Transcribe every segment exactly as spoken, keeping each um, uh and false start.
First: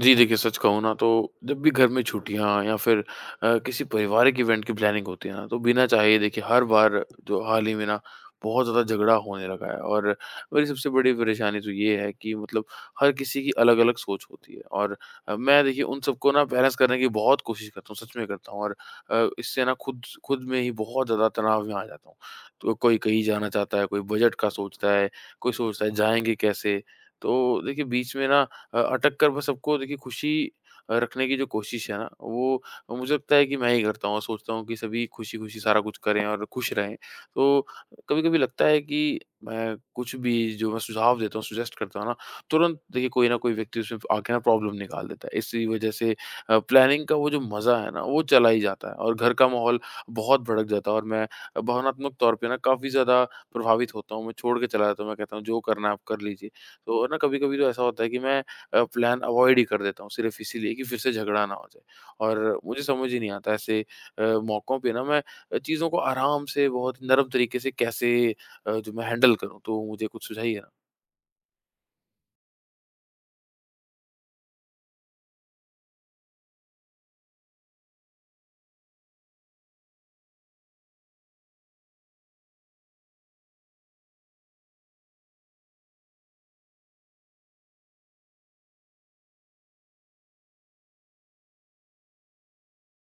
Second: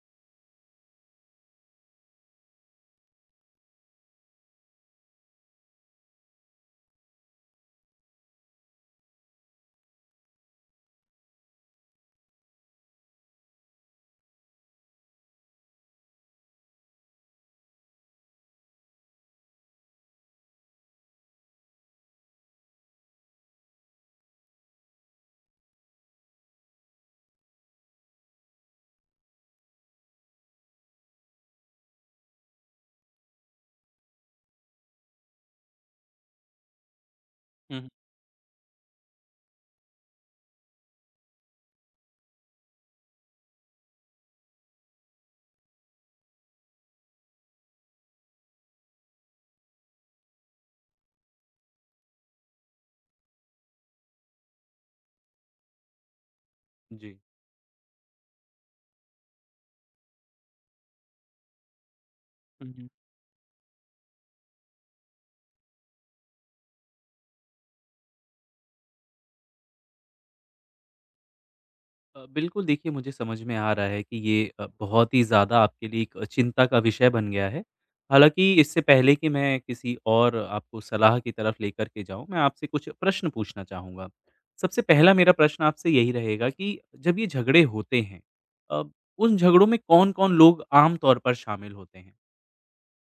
जी, देखिए सच कहूँ ना तो जब भी घर में छुट्टियाँ या फिर अ, किसी पारिवारिक इवेंट की प्लानिंग होती है ना, तो बिना चाहे देखिए हर बार जो हाल ही में ना बहुत ज़्यादा झगड़ा होने लगा है। और मेरी सबसे बड़ी परेशानी तो ये है कि मतलब हर किसी की अलग-अलग सोच होती है। और अ, मैं देखिए उन सबको ना बैलेंस करने की बहुत कोशिश करता हूँ, सच में करता हूँ। और अ, इससे ना खुद खुद में ही बहुत ज़्यादा तनाव में आ जाता हूँ। तो कोई कहीं जाना चाहता है, कोई बजट का सोचता है, कोई सोचता है जाएँगे कैसे? तो देखिए बीच में ना अ, अटक कर बस सबको देखिए खुशी अ, रखने की जो कोशिश है ना, वो मुझे लगता है कि मैं ही करता हूँ। सोचता हूँ कि सभी खुशी-खुशी सारा कुछ करें और खुश रहें। तो हुँ, कभी-कभी लगता है कि मैं कुछ भी जो मैं सुझाव देता हूँ, सजेस्ट करता हूँ ना, तुरंत देखिए कोई न कोई व्यक्ति उसमें आके ना प्रॉब्लम निकाल देता है। इसी वजह से अ, प्लानिंग का वो जो मज़ा है ना, वो चला ही जाता है और घर का माहौल बहुत भड़क जाता है। और मैं भावनात्मक तौर पे ना काफ़ी ज़्यादा प्रभावित होता हूँ। मैं छोड़ के चला जाता हूँ, मैं कहता हूँ जो करना है आप कर लीजिए। तो ना जी। कभी-कभी तो ऐसा होता है कि मैं अ, प्लान अवॉइड ही कर देता हूँ, सिर्फ इसीलिए कि फिर से झगड़ा ना हो जाए। और हुँ, मुझे हुँ। समझ ही नहीं आता ऐसे अ, मौकों पे ना मैं अ, चीज़ों को आराम से बहुत नरम तरीके से कैसे अ, जो मैं हैंडल करूँ? तो मुझे कुछ सुझाइए ना। अ, बिल्कुल देखिए मुझे समझ में आ रहा है कि ये अ, बहुत ही ज़्यादा आपके लिए एक चिंता का विषय बन गया है। हालाँकि इससे पहले कि मैं किसी और आपको सलाह की तरफ लेकर के जाऊँ, मैं आपसे कुछ प्रश्न पूछना चाहूँगा। सबसे पहला मेरा प्रश्न आपसे यही रहेगा कि जब ये झगड़े होते हैं, अ, उन झगड़ों में कौन-कौन लोग आम तौर पर शामिल होते हैं?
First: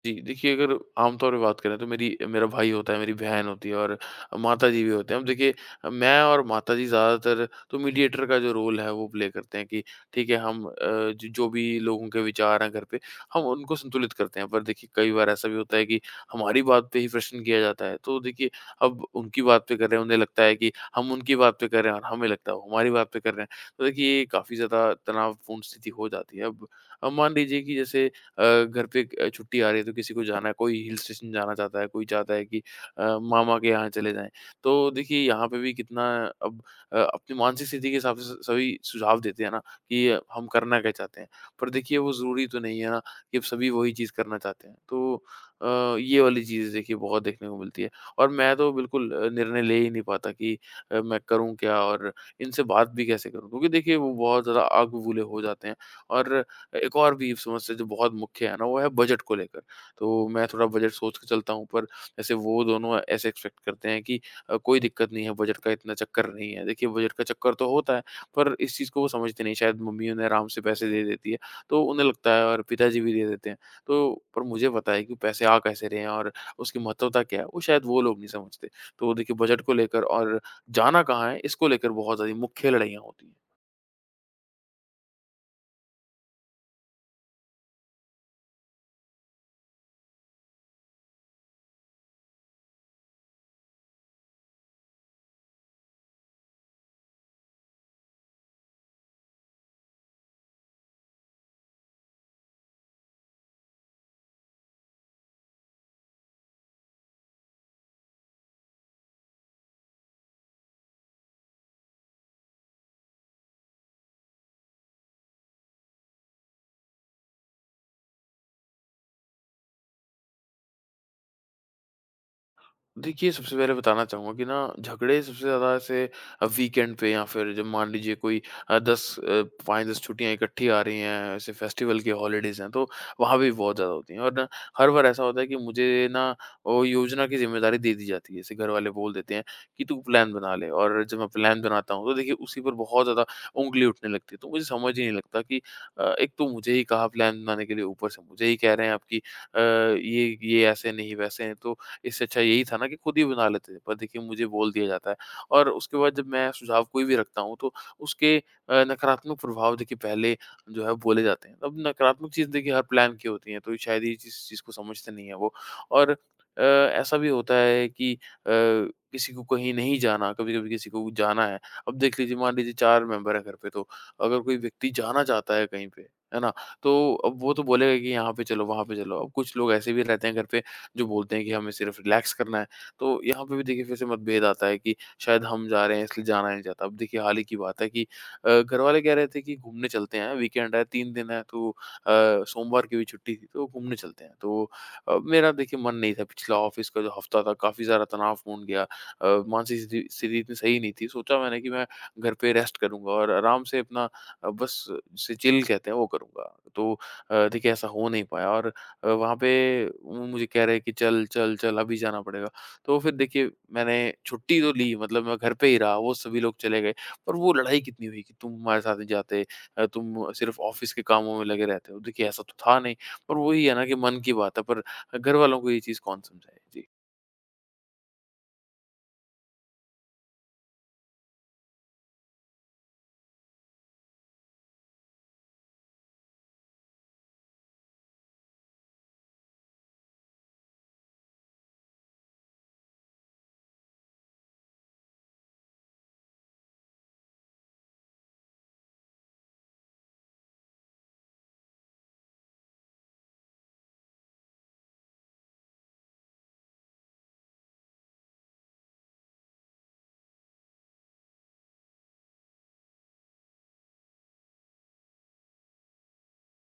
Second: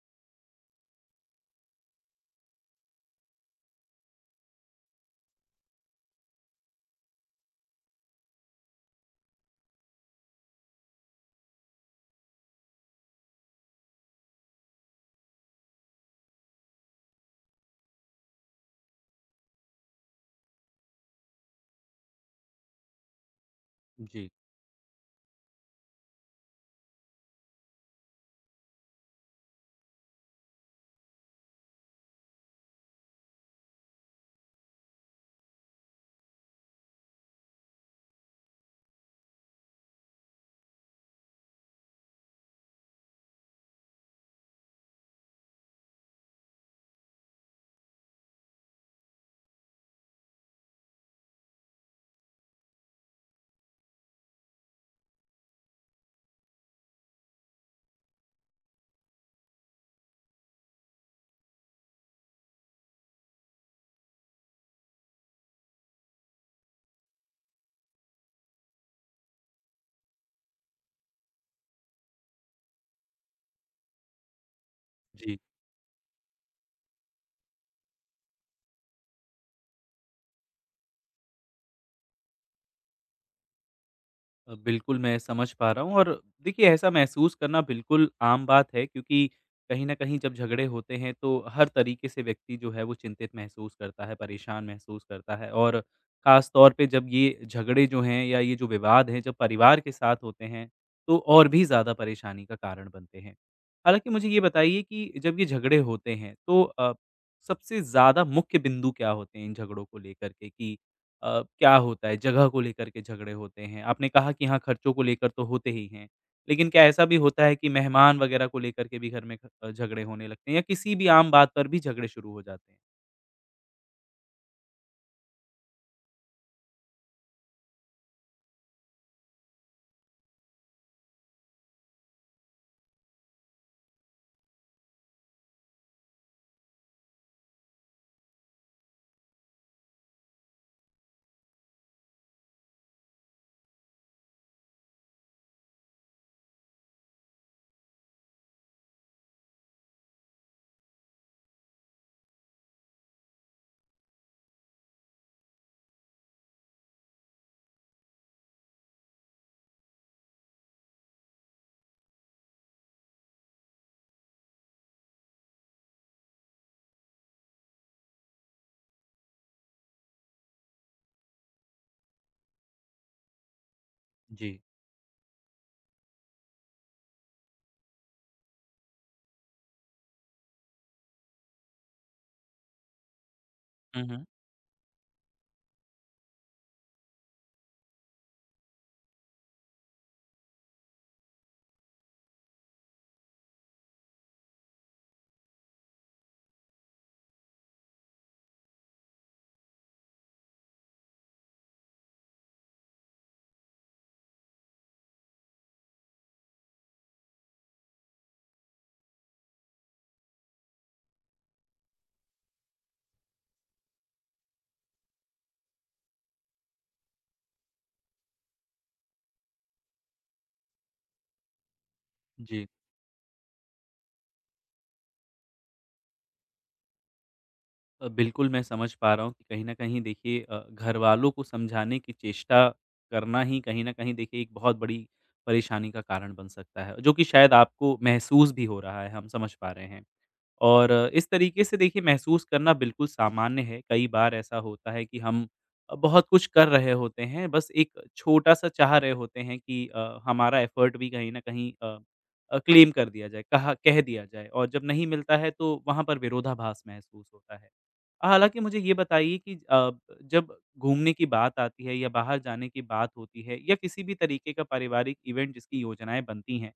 जी, देखिए अगर आमतौर पे बात करें तो मेरी मेरा भाई होता है, मेरी बहन होती है और माताजी भी होते हैं। अब देखिए मैं और माताजी ज़्यादातर तो मीडिएटर का जो रोल है वो प्ले करते हैं कि ठीक है, हम अ, ज जो भी लोगों के विचार हैं घर पे, हम उनको संतुलित करते हैं। पर देखिए कई बार ऐसा भी होता है कि हमारी बात पे ही प्रश्न किया जाता है। तो देखिए अब उनकी बात पे कर रहे हैं, उन्हें लगता है कि हम उनकी बात पे कर रहे हैं और हमें लगता है वो हमारी बात पे कर रहे हैं। तो देखिए ये जी। काफ़ी ज़्यादा तनावपूर्ण स्थिति हो जाती है। अब अब मान लीजिए कि जैसे अ, घर पे अ, छुट्टी आ रही है, तो किसी को जाना है, कोई हिल स्टेशन जाना चाहता है, कोई चाहता है कि अ, मामा के यहाँ चले जाएँ। तो देखिए यहाँ पे भी कितना अब अ, अपनी मानसिक स्थिति के हिसाब से स सभी सुझाव देते हैं ना कि अ, हम करना क्या चाहते हैं। पर देखिए वो ज़रूरी तो नहीं है ना कि अब सभी वही चीज़ करना चाहते हैं। तो अ, ये वाली चीज़ देखिए बहुत देखने को मिलती है और मैं तो बिल्कुल अ, निर्णय ले ही नहीं पाता कि अ, मैं करूँ क्या और इनसे बात भी कैसे करूँ? क्योंकि देखिए वो बहुत ज़्यादा आग बबूले हो जाते हैं। और एक और भी समस्या जो बहुत मुख्य है ना, वो है बजट को लेकर। तो मैं थोड़ा बजट सोच के चलता हूँ, पर जैसे वो दोनों ऐसे एक्सपेक्ट करते हैं कि अ, कोई दिक्कत नहीं है, बजट का इतना चक्कर नहीं है। देखिए बजट का चक्कर तो होता है, पर इस चीज़ को वो समझते नहीं। शायद मम्मी उन्हें आराम से पैसे दे देती है तो उन्हें लगता है, और पिताजी भी दे देते हैं। तो पर मुझे पता है कि पैसे आ कैसे रहे हैं और उसकी महत्वता क्या है, वो शायद वो लोग नहीं समझते। तो देखिए बजट को लेकर, और जाना कहाँ है इसको लेकर बहुत ज़्यादा मुख्य लड़ाइयाँ होती हैं। अ, बिल्कुल, मैं समझ पा रहा हूँ और देखिए ऐसा महसूस करना बिल्कुल आम बात है, क्योंकि कहीं न कहीं जब झगड़े होते हैं तो हर तरीके से व्यक्ति जो है वो चिंतित महसूस करता है, परेशान महसूस करता है और ख़ास तौर पे जब ये झगड़े जो हैं या ये जो विवाद हैं जब परिवार के साथ होते हैं, तो और भी ज़्यादा परेशानी का कारण बनते हैं। हालाँकि मुझे ये बताइए कि जब ये झगड़े होते हैं तो अ, सबसे ज़्यादा मुख्य बिंदु क्या होते हैं इन झगड़ों को लेकर के कि अ, क्या होता है, जगह को लेकर के झगड़े होते हैं। आपने कहा कि हाँ, खर्चों को लेकर तो होते ही हैं, लेकिन क्या ऐसा भी होता है कि मेहमान वगैरह को लेकर के भी घर में ख अ, झगड़े होने लगते हैं या किसी भी आम बात पर भी झगड़े शुरू हो जाते हैं? देखिए, सबसे पहले बताना चाहूँगा कि ना झगड़े सबसे ज़्यादा ऐसे अ, वीकेंड पे या फिर जब मान लीजिए कोई अ, दस अ, पाँच से दस छुट्टियाँ इकट्ठी आ रही हैं, ऐसे फेस्टिवल की हॉलिडेज़ हैं, तो वहाँ भी बहुत ज़्यादा होती हैं। और ना हर बार ऐसा होता है कि मुझे ना वो योजना की ज़िम्मेदारी दे दी जाती है। जैसे घर वाले बोल देते हैं कि तू प्लान बना ले, और जब मैं प्लान बनाता हूँ, तो देखिए उसी पर बहुत ज़्यादा ऊँगली उठने लगती है। तो मुझे समझ ही नहीं लगता कि अ, एक तो मुझे ही कहा प्लान बनाने के लिए, ऊपर से मुझे ही कह रहे हैं आप कि अ, ये ये ऐसे नहीं, वैसे हैं, तो इससे अच्छा यही था ना कि खुद ही बना लेते थे। पर देखिए मुझे बोल दिया जाता है। और उसके बाद जब मैं सुझाव कोई भी रखता हूँ, तो उसके अ, नकारात्मक प्रभाव देखिए पहले जो है बोले जाते हैं। अब नकारात्मक चीज़ देखिए हर प्लान की होती है, तो शायद ये चीज़ चीज़ को समझते नहीं है वो। और अ, ऐसा भी होता है कि अ, किसी को कहीं नहीं जाना, कभी-कभी किसी को जाना है। अब देख लीजिए, मान लीजिए चार मेंबर हैं घर पे, तो अगर कोई जी। व्यक्ति जाना चाहता है कहीं पे, है ना? तो अब वो तो बोलेगा कि यहाँ पे चलो, वहाँ पे चलो। अब कुछ लोग ऐसे भी रहते हैं घर पे जो बोलते हैं कि हमें सिर्फ रिलैक्स करना है। तो यहाँ पे भी देखिए फिर हुँ, से हुँ। मतभेद आता है कि शायद हम जा रहे हैं इसलिए जाना नहीं चाहता। अब देखिए हाल ही की बात है कि अ, घर वाले कह रहे थे कि घूमने चलते हैं, वीकेंड है, तीन दिन है, तो अ, सोमवार की भी छुट्टी थी तो घूमने चलते हैं। तो अ, मेरा देखिए मन नहीं था। पिछला ऑफ़िस का जो हफ़्ता था काफ़ी ज़्यादा तनावपूर्ण गया। अ, मानसिक स्थिति स्थिति इतनी सही नहीं थी। सोचा मैंने कि मैं घर पे रेस्ट करूँगा और आराम से अपना अ, बस जिसे चिल कहते हैं वो करूँगा। तो अ, देखिए ऐसा हो नहीं पाया, और अ, वहाँ पे वो मुझे कह रहे कि चल, चल, चल, अभी जाना पड़ेगा। तो फिर देखिए मैंने छुट्टी तो ली, मतलब मैं घर पे ही रहा, वो सभी लोग चले गए। पर वो लड़ाई कितनी हुई कि तुम हमारे साथ नहीं जाते, अ, तुम सिर्फ़ ऑफ़िस के कामों में लगे रहते हो। देखिए ऐसा तो जी। था नहीं, पर वही है ना कि मन की बात है, पर घर वालों को ये चीज़ कौन समझाए? जी। अ, बिल्कुल मैं समझ पा रहा हूँ कि कहीं न कहीं देखिए अ, घरवालों को समझाने की चेष्टा करना ही कहीं न कहीं देखिए एक बहुत बड़ी परेशानी का कारण बन सकता है, जो कि शायद आपको महसूस भी हो रहा है, हम समझ पा रहे हैं। और इस तरीके से देखिए महसूस करना बिल्कुल सामान्य है। कई बार ऐसा होता है कि हम अ, बहुत कुछ कर रहे होते हैं, बस एक छोटा-सा चाह रहे होते हैं कि अ, हमारा एफ़र्ट भी कहीं न कहीं अ अ, क्लेम कर दिया जाए, कहा कह दिया जाए और जब नहीं मिलता है तो वहाँ पर विरोधाभास महसूस होता है। हालाँकि मुझे ये बताइए कि अ, जब घूमने की बात आती है या बाहर जाने की बात होती है या किसी भी तरीके का पारिवारिक इवेंट जिसकी योजनाएँ बनती हैं,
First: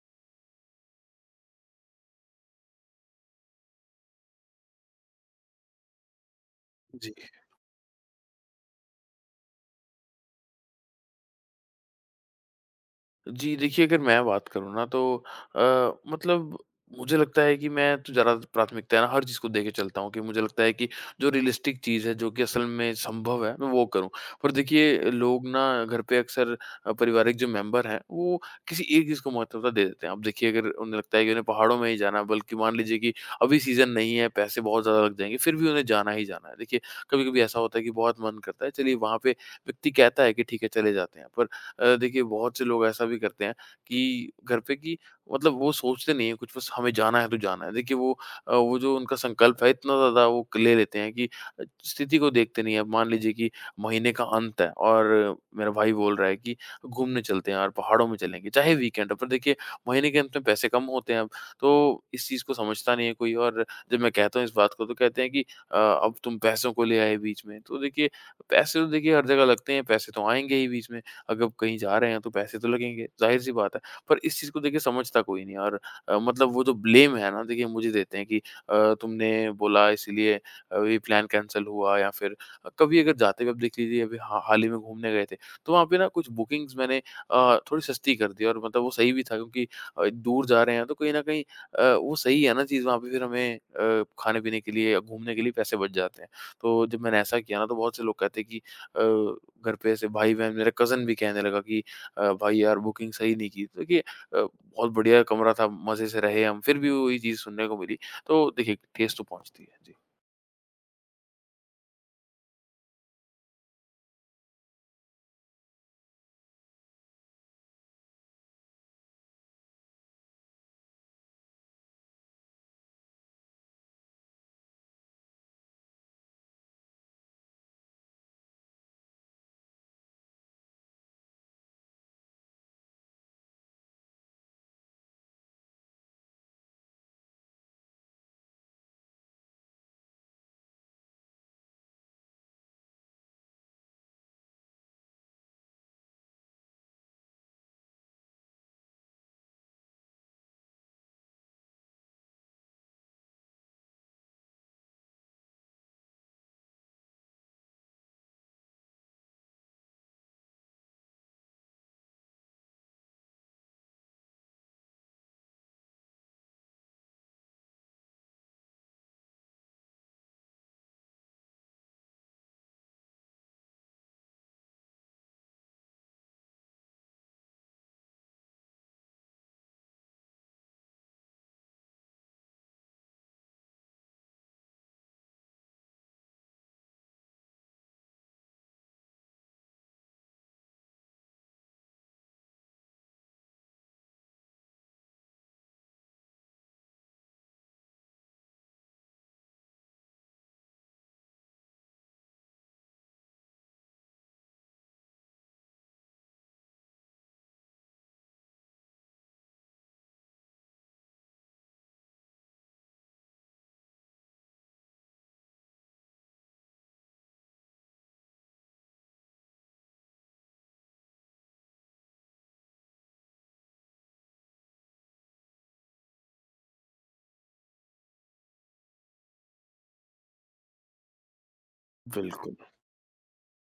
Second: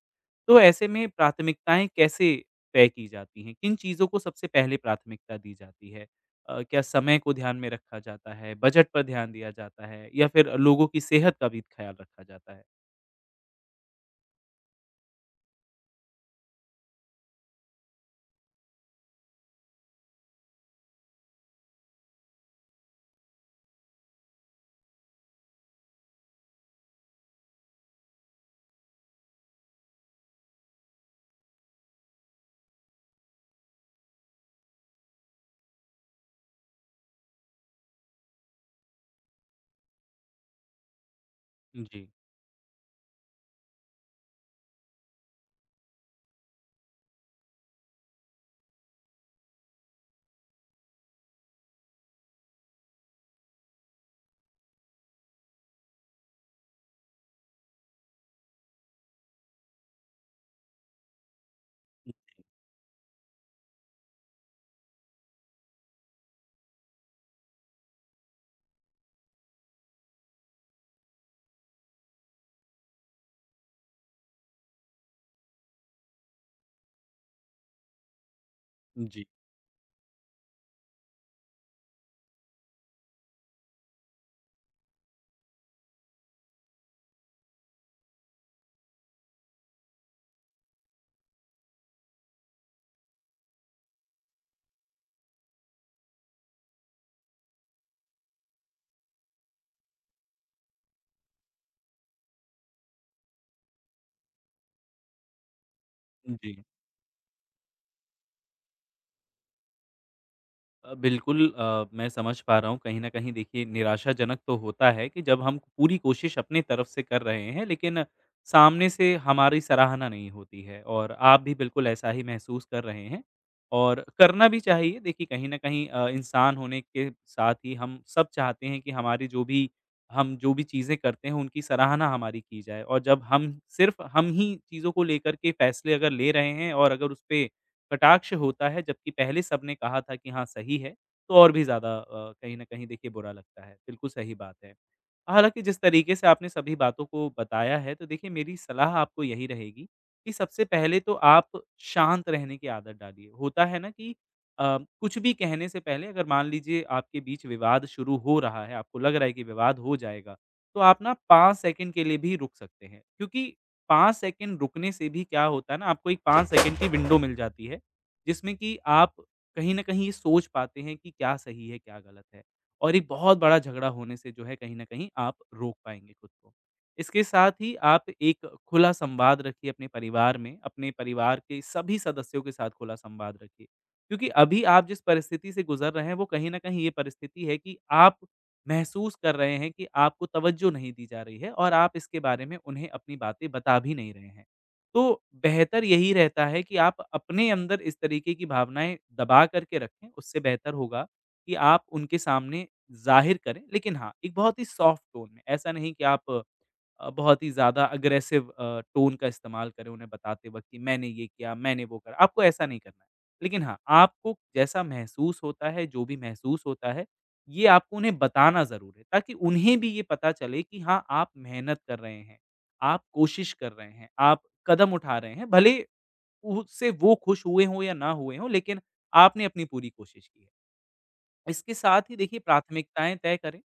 तो ऐसे में प्राथमिकताएँ कैसे तय की जाती हैं? किन चीज़ों को सबसे पहले प्राथमिकता दी जाती है? अ, क्या जी। समय को ध्यान में रखा जाता है, बजट पर ध्यान दिया जाता है या फिर लोगों की सेहत का भी ख्याल रखा जाता है? जी, देखिए अगर मैं बात करूँ ना तो अ, मतलब मुझे लगता है कि मैं तो ज़्यादा प्राथमिकता है ना हर चीज़ को देके चलता हूँ कि मुझे लगता है कि जो रियलिस्टिक चीज़ है, जो कि असल में संभव है, मैं वो करूँ। पर देखिए लोग ना घर पे अक्सर अ, पारिवारिक जो मेंबर हैं, वो किसी एक चीज़ को महत्वता दे देते हैं। अब देखिए अगर उन्हें लगता है कि उन्हें पहाड़ों में ही जाना है, बल्कि मान लीजिए कि अभी सीज़न नहीं है, पैसे बहुत ज़्यादा लग जाएँगे, फिर भी उन्हें जाना ही जाना है। देखिए, कभी-कभी ऐसा होता है कि बहुत मन करता है, चलिए वहाँ पे व्यक्ति कहता है कि ठीक है, चले जाते हैं। पर अ, जी। देखिए बहुत से लोग ऐसा भी करते हैं कि घर पे कि मतलब वो सोचते नहीं है कुछ, बस हमें जाना है तो जाना है। देखिए वो अ, वो जो उनका संकल्प है इतना ज़्यादा वो ले लेते हैं कि अ, स्थिति को देखते नहीं है। अब मान लीजिए कि महीने का अंत है और मेरा भाई बोल रहा है कि घूमने चलते हैं यार, पहाड़ों में चलेंगे, चाहे वीकेंड हो। पर देखिए महीने के अंत में पैसे कम होते हैं अब। तो इस चीज़ को समझता नहीं है कोई। और जब मैं कहता हूँ इस बात को तो कहते हैं कि अ, अब तुम पैसों को ले आए बीच में। तो देखिए पैसे तो देखिए हर जगह लगते हैं, पैसे तो आएँगे ही बीच में। अगर कहीं जा रहे हैं तो पैसे तो लगेंगे, ज़ाहिर-सी बात है। पर इस चीज़ को देखिए समझता कोई नहीं। और अ, मतलब वो जो ब्लेम है ना, देखिए मुझे देते हैं कि अ, जी, तुमने बोला इसलिए अ, ये प्लान कैंसल हुआ, या फिर अ, कभी अगर जाते हुए आप देख लीजिए, अभी हा हाल ही में घूमने गए थे, तो वहाँ पे ना कुछ बुकिंग्स मैंने अ, थोड़ी सस्ती कर दी, और मतलब वो सही भी था क्योंकि अ, दूर जा रहे हैं तो कहीं न कहीं अ, वो सही है ना चीज़, वहाँ पे फिर हमें अ, खाने-पीने के लिए, या घूमने के लिए पैसे बच जाते हैं। तो जब मैंने ऐसा किया ना, तो बहुत से लोग कहते हैं कि अ, घर पे ऐसे भाई-बहन, मेरा कज़न भी कहने लगा कि अ, भाई यार बुकिंग सही नहीं की। तो देखिए अ, बहुत बढ़िया कमरा था, मज़े से रहे जी। हम, फिर भी वही चीज़ सुनने को मिली। तो देखिए ठेस तो पहुँचती है। जी। अ, बिल्कुल अ, मैं समझ पा रहा हूँ। कहीं न कहीं देखिए निराशाजनक तो होता है कि जब हम पूरी कोशिश अपनी तरफ से कर रहे हैं, लेकिन सामने से हमारी सराहना नहीं होती है और आप भी बिल्कुल ऐसा ही महसूस कर रहे हैं और करना भी चाहिए। देखिए कहीं न कहीं अ, इंसान होने के साथ ही हम सब चाहते हैं कि हमारी जो भी हम जो भी चीज़ें करते हैं, उनकी सराहना हमारी की जाए और जब हम सिर्फ़ हम ही चीज़ों को लेकर के फैसले अगर ले रहे हैं और अगर उसपे कटाक्ष होता है, जबकि पहले सबने कहा था कि हाँ, सही है, तो और भी ज़्यादा अ, कहीं न कहीं देखिए बुरा लगता है। बिल्कुल सही बात है। हालाँकि जिस तरीके से आपने सभी बातों को बताया है, तो देखिए मेरी सलाह आपको यही रहेगी कि सबसे पहले तो आप शांत रहने की आदत डालिए। होता है ना कि अ, कुछ भी कहने से पहले अगर मान लीजिए आपके बीच विवाद शुरू हो रहा है, आपको लग रहा है कि विवाद हो जाएगा, तो आप ना पाँच सेकंड के लिए भी रुक सकते हैं। क्योंकि पाँच सेकंड रुकने से भी क्या होता है ना, आपको एक पाँच सेकंड की विंडो मिल जाती है। जिसमें कि आप कहीं न कहीं ये सोच पाते हैं कि क्या सही है, क्या गलत है और एक बहुत बड़ा झगड़ा होने से जो है कहीं न कहीं आप रोक पाएँगे खुद को। इसके साथ ही आप एक खुला संवाद रखिए अपने परिवार में, अपने परिवार के सभी सदस्यों के साथ खुला संवाद रखिए। क्योंकि अभी आप जिस परिस्थिति से गुज़र रहे हैं वो कहीं न कहीं ये परिस्थिति है कि आप महसूस कर रहे हैं कि आपको तवज्जो नहीं दी जा रही है और आप इसके बारे में उन्हें अपनी बातें बता भी नहीं रहे हैं। तो बेहतर यही रहता है कि आप अपने अंदर इस तरीके की भावनाएँ दबा करके रखें, उससे बेहतर होगा कि आप उनके सामने ज़ाहिर करें। लेकिन हाँ, एक बहुत ही सॉफ्ट टोन में, ऐसा नहीं कि आप अ, बहुत ही ज़्यादा अग्रेसिव अ, टोन का इस्तेमाल करें उन्हें बताते वक़्त कि मैंने ये किया, मैंने वो करा, आपको ऐसा नहीं करना है। लेकिन हाँ, आपको जैसा महसूस होता है, जो भी महसूस होता है, ये आपको उन्हें बताना ज़रूर है, ताकि उन्हें भी ये पता चले कि हाँ, आप मेहनत कर रहे हैं। आप कोशिश कर रहे हैं, आप कदम उठा रहे हैं, भले उससे वो खुश हुए हों या ना हुए हों, लेकिन आपने अपनी पूरी कोशिश की है। इसके साथ ही देखिए बिल्कुल। प्राथमिकताएँ तय करें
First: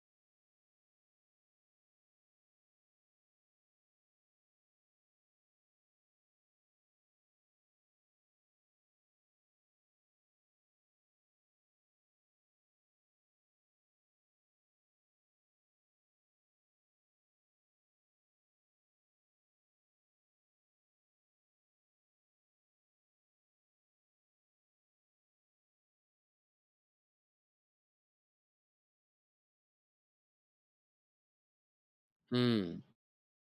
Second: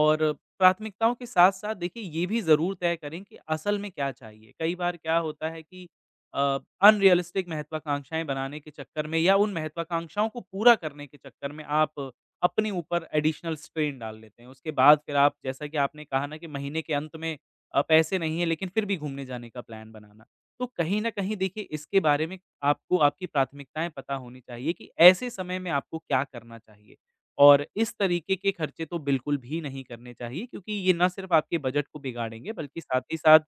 और प्राथमिकताओं के साथ-साथ देखिए ये भी ज़रूर तय करें कि असल में क्या चाहिए। कई बार क्या होता है कि अ, अनरियलिस्टिक महत्वाकांक्षाएँ बनाने के चक्कर में या उन महत्वाकांक्षाओं को पूरा करने के चक्कर में आप अपने ऊपर एडिशनल स्ट्रेन डाल लेते हैं। उसके बाद फिर आप जैसा कि आपने कहा ना कि महीने के अंत में अ, पैसे नहीं है, लेकिन फिर भी घूमने जाने का प्लान बनाना। तो कहीं न कहीं देखिए इसके बारे में आपको आपकी प्राथमिकताएँ पता होनी चाहिए कि ऐसे समय में आपको क्या करना चाहिए। और इस तरीके के खर्चे तो बिल्कुल भी नहीं करने चाहिए, क्योंकि ये ना सिर्फ़ आपके बजट को बिगाड़ेंगे हुँ। बल्कि साथ ही साथ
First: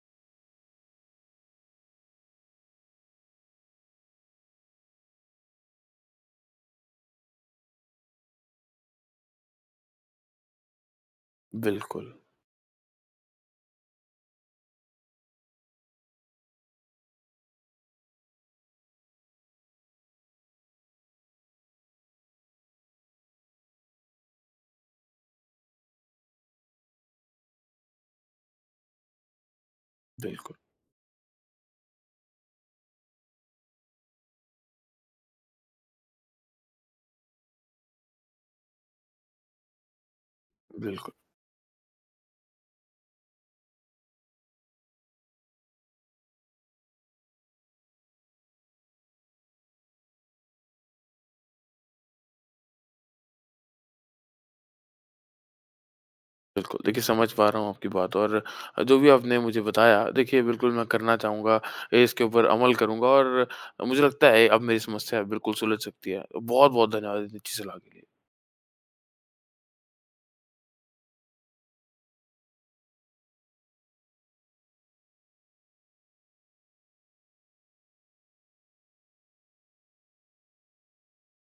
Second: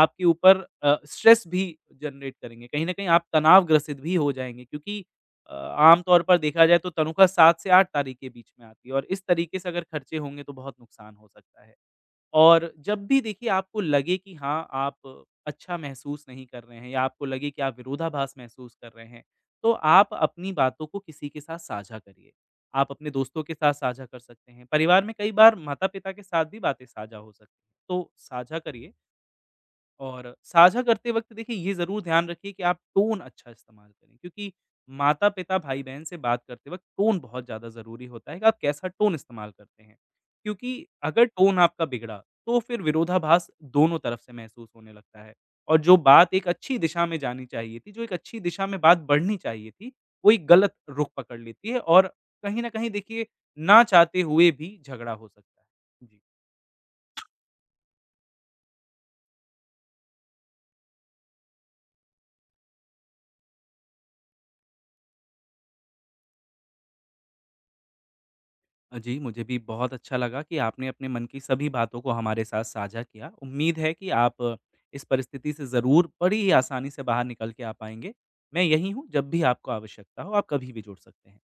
आपके ऊपर अ, स्ट्रेस भी जनरेट करेंगे। कहीं न कहीं आप तनावग्रसित भी हो जाएँगे, क्योंकि अ, आम तौर पर देखा जाए तो तनख्वाह सात से आठ तारीख़ के बीच में आती है और इस तरीके से अगर खर्चे होंगे तो बहुत नुकसान हो सकता है। बिल्कुल, और जब भी देखिए आपको लगे कि हाँ, आप अच्छा महसूस नहीं कर रहे हैं या आपको लगे कि आप विरोधाभास महसूस कर रहे हैं, तो आप अपनी बातों को किसी के साथ साझा करिए। आप अपने दोस्तों के साथ साझा कर सकते हैं। परिवार में कई बार माता-पिता के साथ भी बातें साझा हो सकती हैं, तो साझा करिए। और बिल्कुल, साझा करते वक़्त देखिए ये ज़रूर ध्यान रखिए कि आप टोन अच्छा इस्तेमाल करें, क्योंकि माता-पिता, भाई-बहन से बात करते वक़्त टोन बहुत ज़्यादा ज़रूरी होता है कि आप कैसा टोन इस्तेमाल करते हैं। क्योंकि बिल्कुल, अगर टोन आपका बिगड़ा तो फिर विरोधाभास दोनों तरफ से महसूस होने लगता है और जो बात एक अच्छी दिशा में जानी चाहिए थी, जो एक अच्छी दिशा में बात बढ़नी चाहिए थी, वो एक गलत रुख पकड़ लेती है और कहीं न कहीं देखिए ना चाहते हुए भी झगड़ा हो सकता है। जी। बिल्कुल। देखिए, समझ पा रहा हूँ आपकी बात, और जो भी आपने मुझे बताया देखिए बिल्कुल मैं करना चाहूँगा, इसके ऊपर अमल करूँगा, और मुझे लगता है अब मेरी समस्या बिल्कुल सुलझ सकती है। बहुत-बहुत धन्यवाद इतनी अच्छी सलाह के लिए। अ, जी, मुझे भी बहुत अच्छा लगा कि आपने अपने मन की सभी बातों को हमारे साथ साझा किया। उम्मीद है कि आप इस परिस्थिति से ज़रूर बड़ी ही आसानी से बाहर निकल के आ पाएँगे। मैं यहीं हूँ, जब भी आपको आवश्यकता हो, आप कभी भी जुड़ सकते हैं।